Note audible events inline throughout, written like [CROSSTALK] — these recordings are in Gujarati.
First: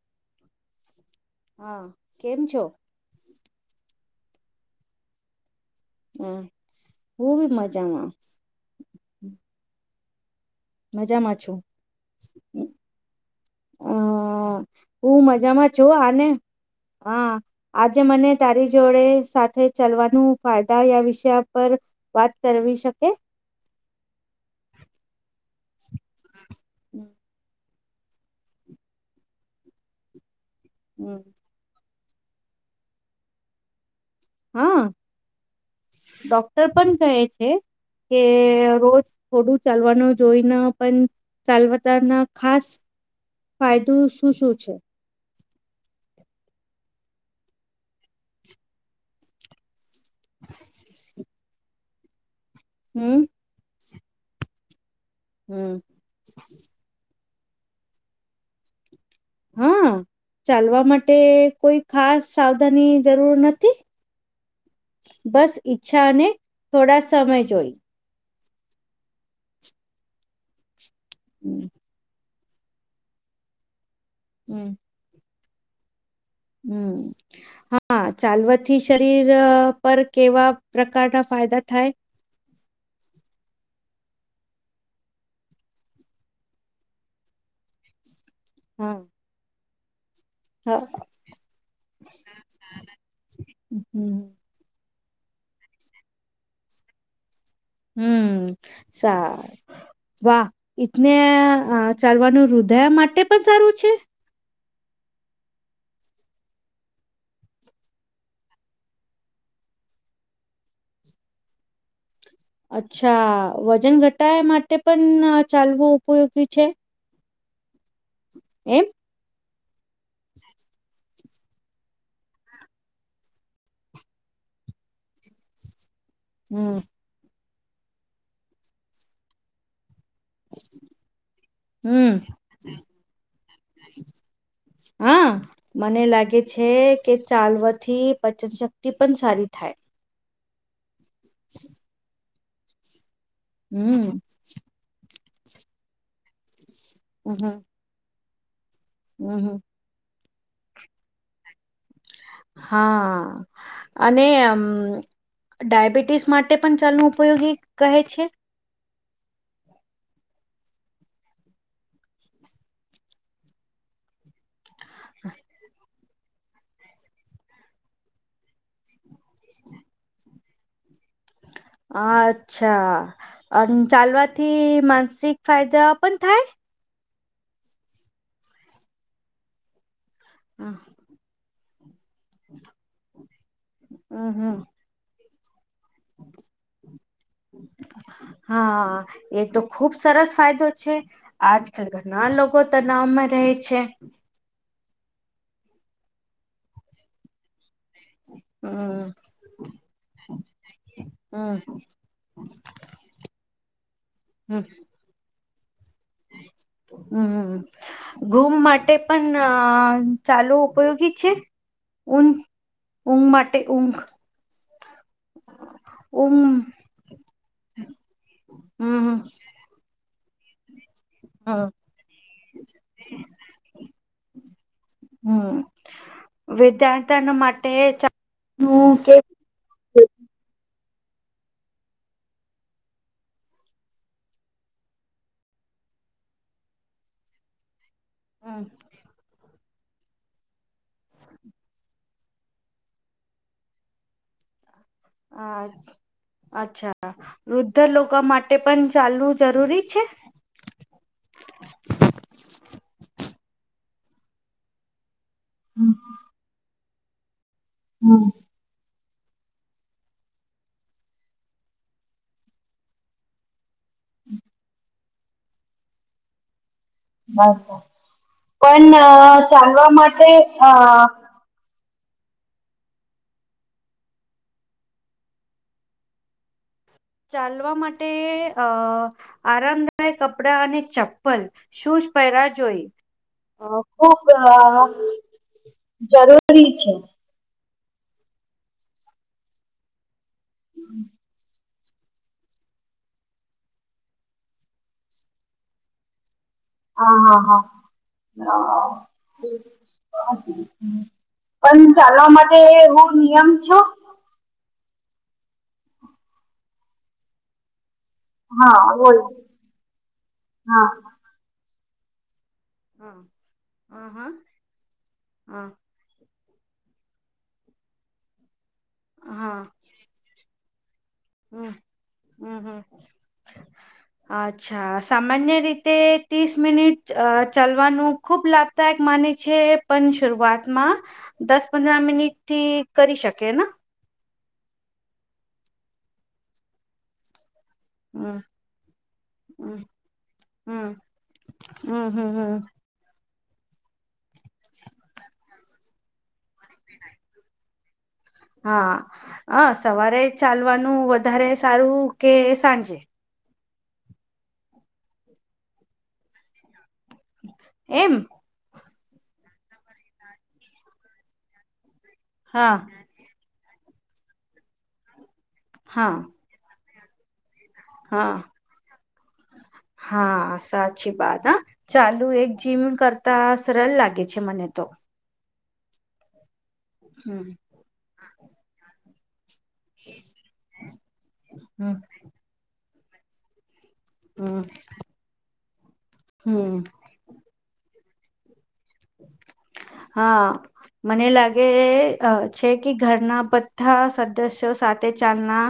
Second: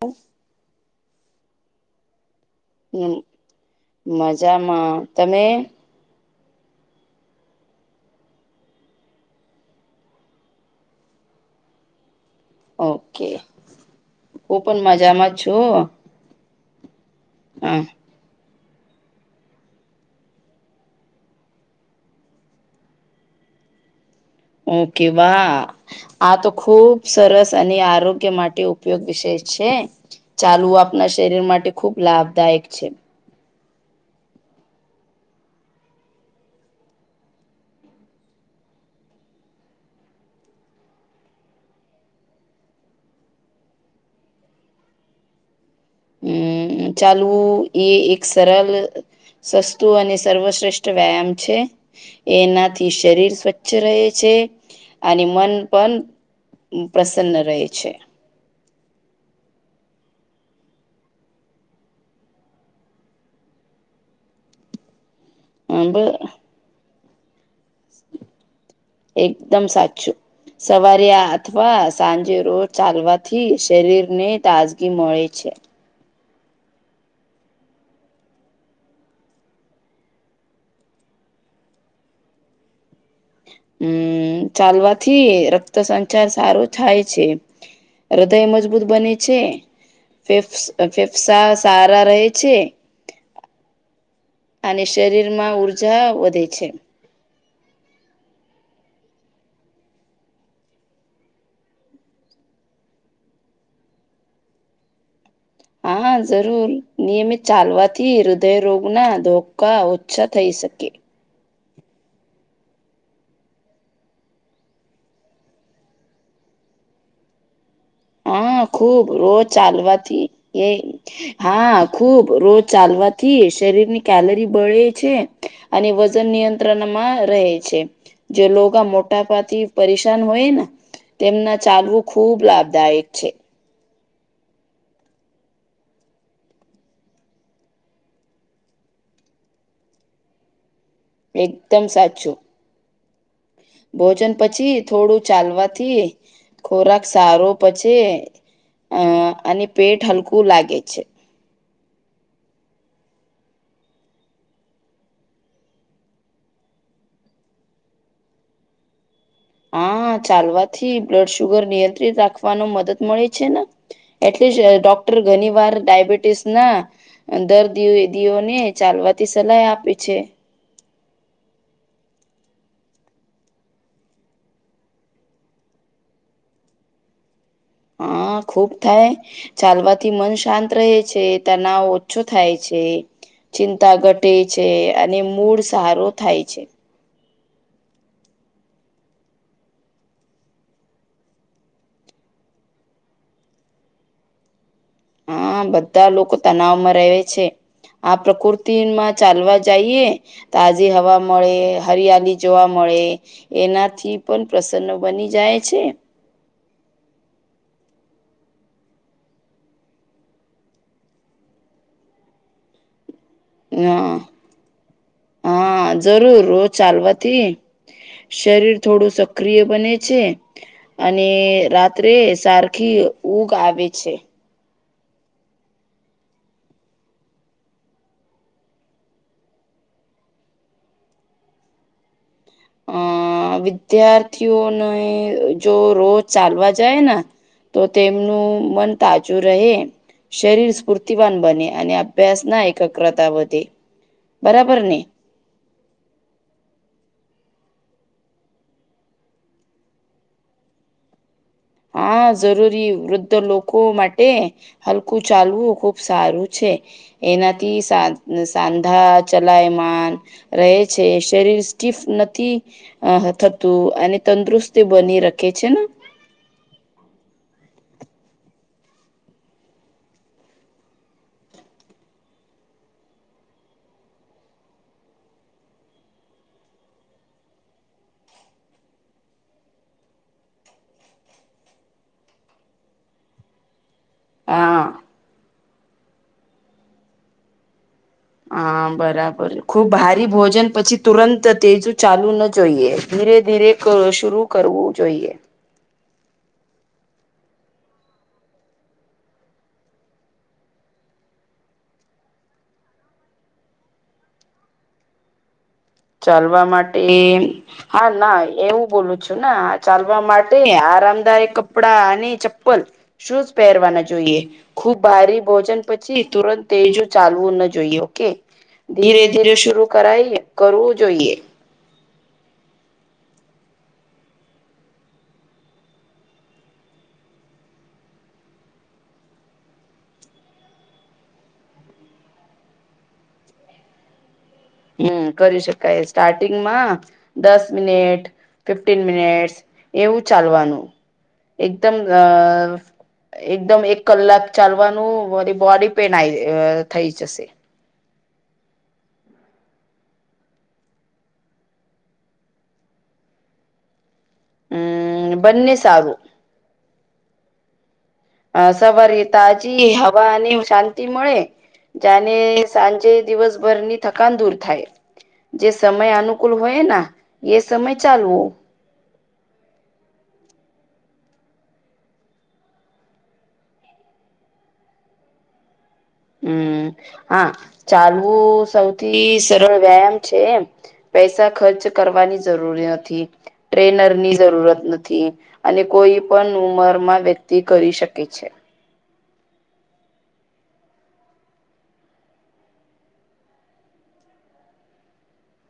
હ. [INAUDIBLE] હા કેમ છો? મજામાં, તમે? હા હુ બી મજામાં. મજામાં છું. ઓકે હ હું મજામાં છું આને. હા હા આજે મને. તારી જોડે સાથે ચલવાનું ફાયદા યા વિષય પર વાત કરવી શકે? ઓકે વાહ આ તો ખૂબ સરસ અને આરોગ્ય માટે ઉપયોગ વિશે છે ચાલવુ આપણા હમ શરીર માટે. ખૂબ લાભદાયક છે. હા ડોક્ટર પણ કહે છે. કે રોજ થોડું ચાલવાનું જોઈને પણ. ચાલવતના ખાસ ફાયદો શું શું છે? હમ ચાલવું એ એક સરળ સસ્તું અને સર્વશ્રેષ્ઠ વ્યાયામ છે એનાથી. થી હમ શરીર સ્વચ્છ રહે છે અને મન હમ પણ. પ્રસન્ન રહે છે. હા ચાલવા માટે કોઈ ખાસ સાવધાની જરૂર નથી? બસ ઈચ્છા અને થોડા સમય જોઈ. એકદમ સાચું સવારે આ અથવા. સાંજે રોજ ચાલવાથી શરીર ને હમ તાજગી મળે છે. હમ. હા ચાલવાથી શરીર પર કેવા પ્રકારના ફાયદા થાય? હમ ચાલવાથી રક્ત સંચાર સારો થાય છે. હૃદય મજબૂત હા બને છે. ફેફ હા ફેફસા સારા રહે છે. હમ અને શરીરમાં ઊર્જા વધે છે. હમ સ વાહ ઈટને ચાલવાનું રૃદય માટે પણ સારું છે? હા જરૂર નિયમિત ચાલવાથી હૃદયરોગ ના ધોકા ઓછા થઈ શકે. અચ્છા વજન ઘટાય માટે પણ ચાલવું ઉપયોગી છે? હા એમ ખુબ રોજ ચાલવાથી એ. હા, ખુબ રોજ ચાલવાથી શરીર ની કેલરી બળે છે. અને વજન હમ નિયંત્રણમાં રહે છે, જે લોગા મોટાપાથી. પરેશાન હોય ને તેમના ચાલવું હમ ખુબ લાભદાયક છે. હા. મને લાગે છે કે ચાલવાથી પચન શક્તિ પણ સારી થાય. એકદમ સાચું. હમ ભોજન પછી થોડું ચાલવાથી ખોરાક સારો હમ પછી અ હમ અને પેટ હલકું લાગે છે. હા. અને ડાયાબિટીસ માટે પણ ચાલ ઉપયોગી કહે છે. હા ચાલવાથી બ્લડ શુગર નિયંત્રિત રાખવાનો મદદ મળે છે ને એટલે જ ડોક્ટર ઘણી વાર ડાયબિટીસ ના દર્દીદીઓને ચાલવાથી સલાહ આપે છે. અચ્છા. અને ચાલવાથી માનસિક ફાયદા પણ થાય. હા ખુબ થાય ચાલવાથી મન શાંત હમ રહે છે તનાવ ઓછો થાય છે ચિંતા ઘટે હમ છે અને મૂળ સારો થાય છે. [INAUDIBLE] હા એ તો ખુબ સરસ ફાયદો છે. આજકાલ ઘણા લોકો તનાવમાં રહે છે. હા બધા લોકો તનાવમાં રહે છે. આ હમ પ્રકૃતિમાં ચાલવા જઈએ તાજી હવા મળે હમ હરિયાલી જોવા મળે એનાથી પણ હમ પ્રસન્નો બની જાય છે. હમ ઘૂમ માટે પણ ચાલુ ઉપયોગી છે. ઉન ઉંમાંટ હા [UNINTELLIGIBLE] હા જરૂર રોજ ઊંઘ ચાલવાથી શરીર થોડું હમ સક્રિય બને છે અને હમ રાત્રે સારખી ઊગ આવે છે. હમ વિદ્યાર્થ ના માટે ચનુ કે અ વિદ્યાર્થીઓને જો રોજ ચાલવા જાય ને તો તેમનું હમ મન તાજું રહે. શરીર સ્ફૂર્તિવાન બને અને અભ્યાસ ના એકત્ર્રતા વધે બરાબર ને હ અચ્છા વૃદ્ધ લોકો માટે પણ ચાલવું જરૂરી છે. હા જરૂરી વૃદ્ધ લોકો માટે હલકું ચાલવું ખૂબ સારું છે એનાથી સા હમ સાંધા ચલાયમાન રહે છે શરીર સ્ટીફ નથી આ થતું અને તંદુરસ્ત બની રાખે છે. બસ પણ ચલવા માટે અ ચાલવા માટે અ આરામદાયક કપડા અને ચપ્પલ શું જ પહેરા જોઈ ખુબ હા જરૂરી છે. હા બરાબર ખુબ ભારી ભોજન પછી તુરંત તેજ ચાલુ ના જોઈએ ધીરે ધીરે શર કરવું જોઈએ હા હા હા પણ ચાલવા માટે હું નિયમ છો ચાલવા માટે હા ના એવું હા બોલું બોલ છું ને ચાલવા માટે હા. આરામદાયક કપડાંની હા શું જ પહેરવાના હા હા જોઈએ ખુબ ભારી હા ભોજન પછી તુરંત એજું ચાલવું ના જોઈએ ઓકે ધીરે ધીરે હા શર કરાય કરવું જોઈએ હમ હમ હમ [INAUDIBLE] અચ્છા સામાન્ય રીતે ત્રીસ મિનિટ ચાલવાનું ખુબ લાભદાયક માને છે પણ શરૂઆતમાં દસ પંદર મિનિટ થી કરી શકે હમ કરી શકાય સ્ટાર્ટિંગ માં દસ મિનિટ હમ ફિફ્ટન મિનિટસ હમ એવું ચાલવાનું હમ એકદમ હમ અ હમ હમ એકદમ એક કલાક ચાલવાનું વરી બોડી પેન આ થઈ જશે હા હ સવારે ચાલવાનું વધારે સારું કે સાંજે. હમ બને સારું. એમ. અ સવારી તાજી હવા અને શાંતિ મળે. જાને હા સાંજે દિવસભરની થકાન દૂર થાય જે સમય હા અનુ. કૂલ હોય એ સમય ચાલ હા હો. હા સાચી વાત હા ચાલુ એક જીમ કરતા સરળ લાગે છે મને તો. હમ હમ હા ચાલવું સૌથી. વ્યાયામ છે પૈસા ખર્ચ હમ કરવાની જરૂર નથી ટ્રેનર. ની હમ જરૂરત નથી અને કોઈ પણ હમ ઉમર માં વ્યક્તિ કરી શકે છે. [INAUDIBLE] હા. મને લાગે છે કે ઘરના બધા સદસ્યો સાથે ચાલના.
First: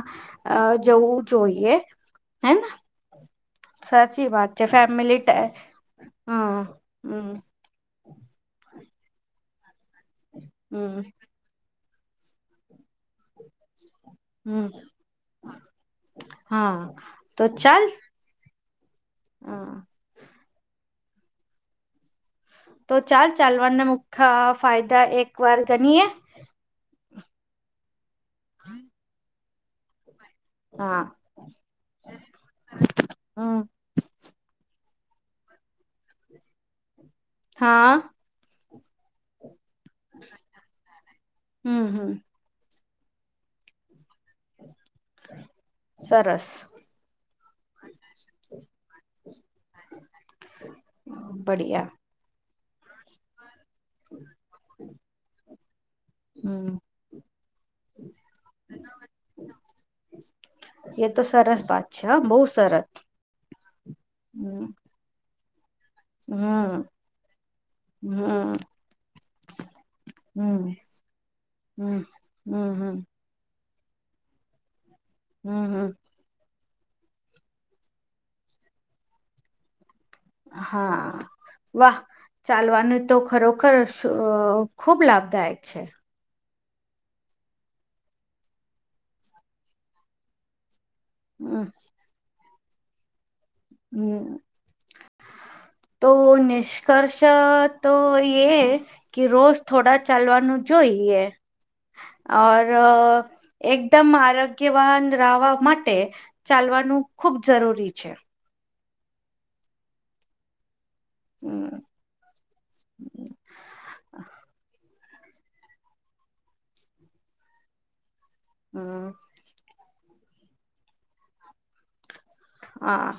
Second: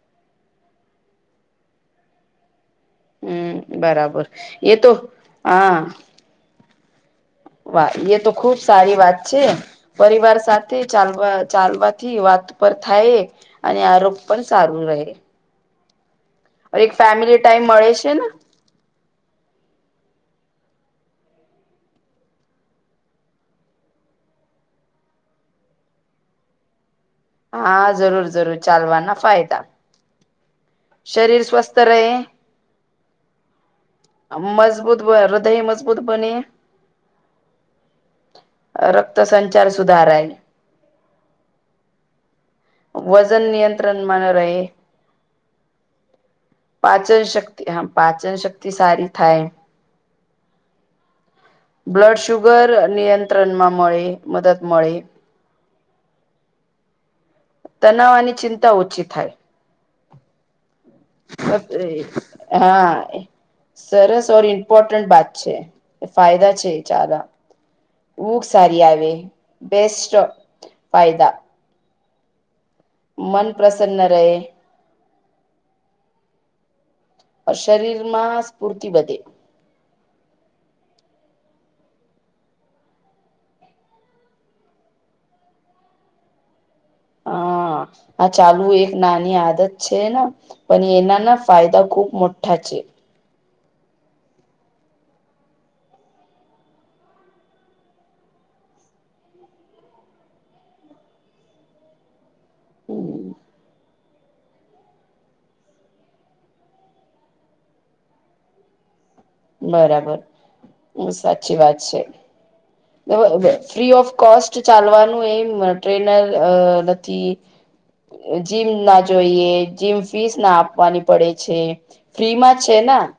અ જવું જોઈએ હેને. હમ બરાબર સાચી વાત છે એ તો ફેમિલી ટા હા. હા હમ. વાહ એ તો ખુબ સારી વાત છે પરિવાર સાથે હમ ચાલવા. ચાલવાથી વાત પર થાય અને આરોપ પણ હમ સારું રહે. હા એક ફેમિલી તો ટાઈમ ચાલ મળે છે ને. હા. તો ચાલ ચાલવાના મુખ્ય ફાયદા એક વાર ગણીએે. હા જરૂર જરૂર ચાલવાના ફાયદા. હા શરીર સ્વસ્થ રહે. હમ મજબૂત બ હૃદય મજબૂત બને. હા. રક્ત સંચાર સુધારાય. હમ હમ. વજન નિયંત્રણ માના એ. સરસ પાચન શક્તિ હા પાચન શક્તિ સારી થાય. બિયા. બ્લડ શુગર નિયંત્રણ માં મળી મદદ મળી. હમ. તનાવાની ચિંતા ઓછી થાય. એ તો સરસ વાત છે હા, બહુ સરસ હા સરસ ઓર હમ ઇમ્પોર્ટન્ટ વાત છે. ફાયદા છે હમ ચાર. ઉઘ હમ સારી આવે બેસ્ટ હમ ફાયદા. હમ હમ હમ. મન પ્રસન્ન ન રહે. હમ હમ. શરીર માં સ્ફૂર્તિ વધે. હા. વાહ ચાલવાનું તો ખરોખર ખુબ લાભદાયક છે. હા આ ચાલુ એક નાની આદત છે ને પણ એના. હમ ફાયદા ખૂબ મોટા છે. હમ. તો નિષ્કર્ષ તો એે. કે રોષ થોડા ચાલવાનું જોઈએ ઓર હમ એક. એકદમ આરોગ્યવાન રવા માટે ચાલવાનું ખૂબ જરૂરી છે. બરાબર. હ સાચી વાત હમ છે ફ્રી ઓફ કોસ્ટ ચાલવાનું એ. ટ્રેનર નથી જીમ ના હમ જોઈએ જીમ ફીસ ના આપવાની પડે છે ફ્રી માં છે. હા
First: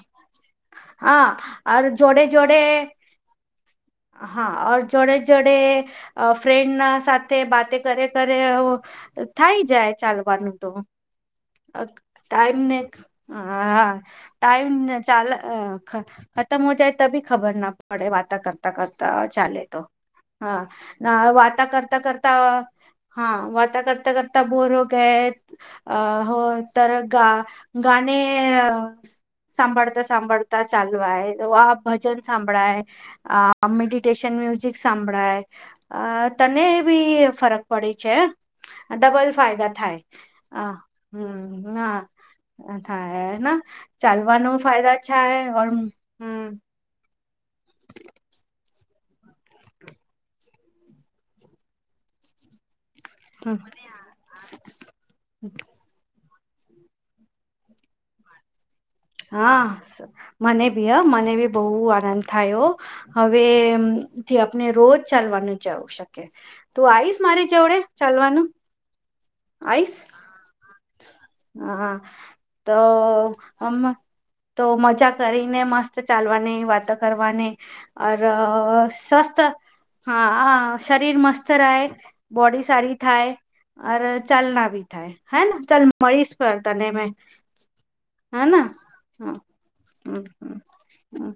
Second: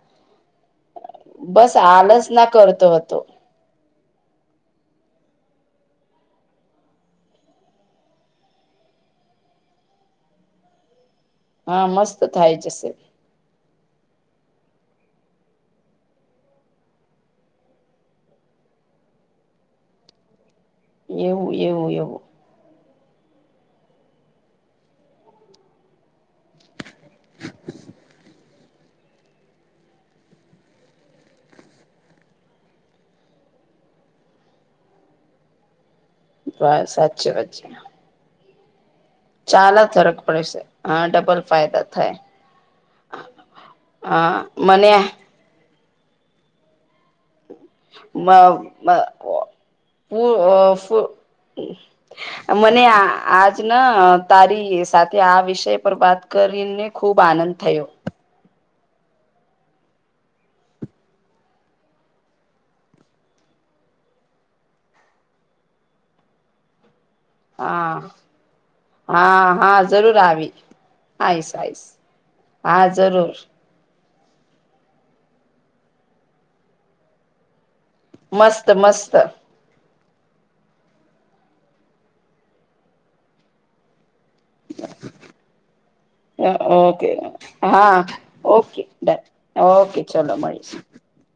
હા બસ અર જોડે આલસ ના કરતો હતો હાર જોડે જોડે ફ્રેન્ડના સાથે વાતે કર કરે થાય જાય ચાલવાનું તો હા મસ્ત થાય ટાઈમ ને જશે હ હા ટાઈમ ચાલ ખતમ હો જાય ત બી ખબર ના પડે વાત કરતા કરતા ચાલે તો હા ના એવું વાતા એવું કરતા એવું કરતા હા વાતા કરતા કરતા બોર હો ગાય અ હોય ત ગા ગાને સાંભળતા સાંભળતા ચાલુય વા ભજન સાંભળાય અ મેડિટેશન મ્યુઝિક સાંભળાય અ તને એ વા બી સાચી વાત ફરક પડે છે ડબલ ફાયદા ચાલા થાય ફરક પડે હ છે હા ડબલ હમ્મ ફાયદા થાય હા થાય ના હા ચાલવાનું મને ફાયદા અચ્છા હૈ હમ્મ બ બ પ પ ફ મને આ આજ હમ ના તારી સાથે આ વિષય પર વાત કરીને ખુબ આનંદ થયો હા મને ભી હ મને બી બહુ આનંદ થાયો હવેથી આપણે રોજ ચાલવાનું જવું શકે તું આવીઈશ મારી જેવડે હા ચાલવાનું હા હા આવીશ જરૂર આવી આઈશ આઈશ હા જરૂર હમ્મ તો મજા કરીને મસ્ત ચાલવાની વાત કરવાની અર મસ્ત મસ્ત સ્વાસ્થ હા હ શરીર મસ્ત રહે બોડી સારી થાય અ ચાલના બી થાય હે ને ચાલ મળીશ હ પર તને ઓકે મેં હા હે હ હમ ઓકે ડન ઓકે ચલો મળીશુ હમ્મ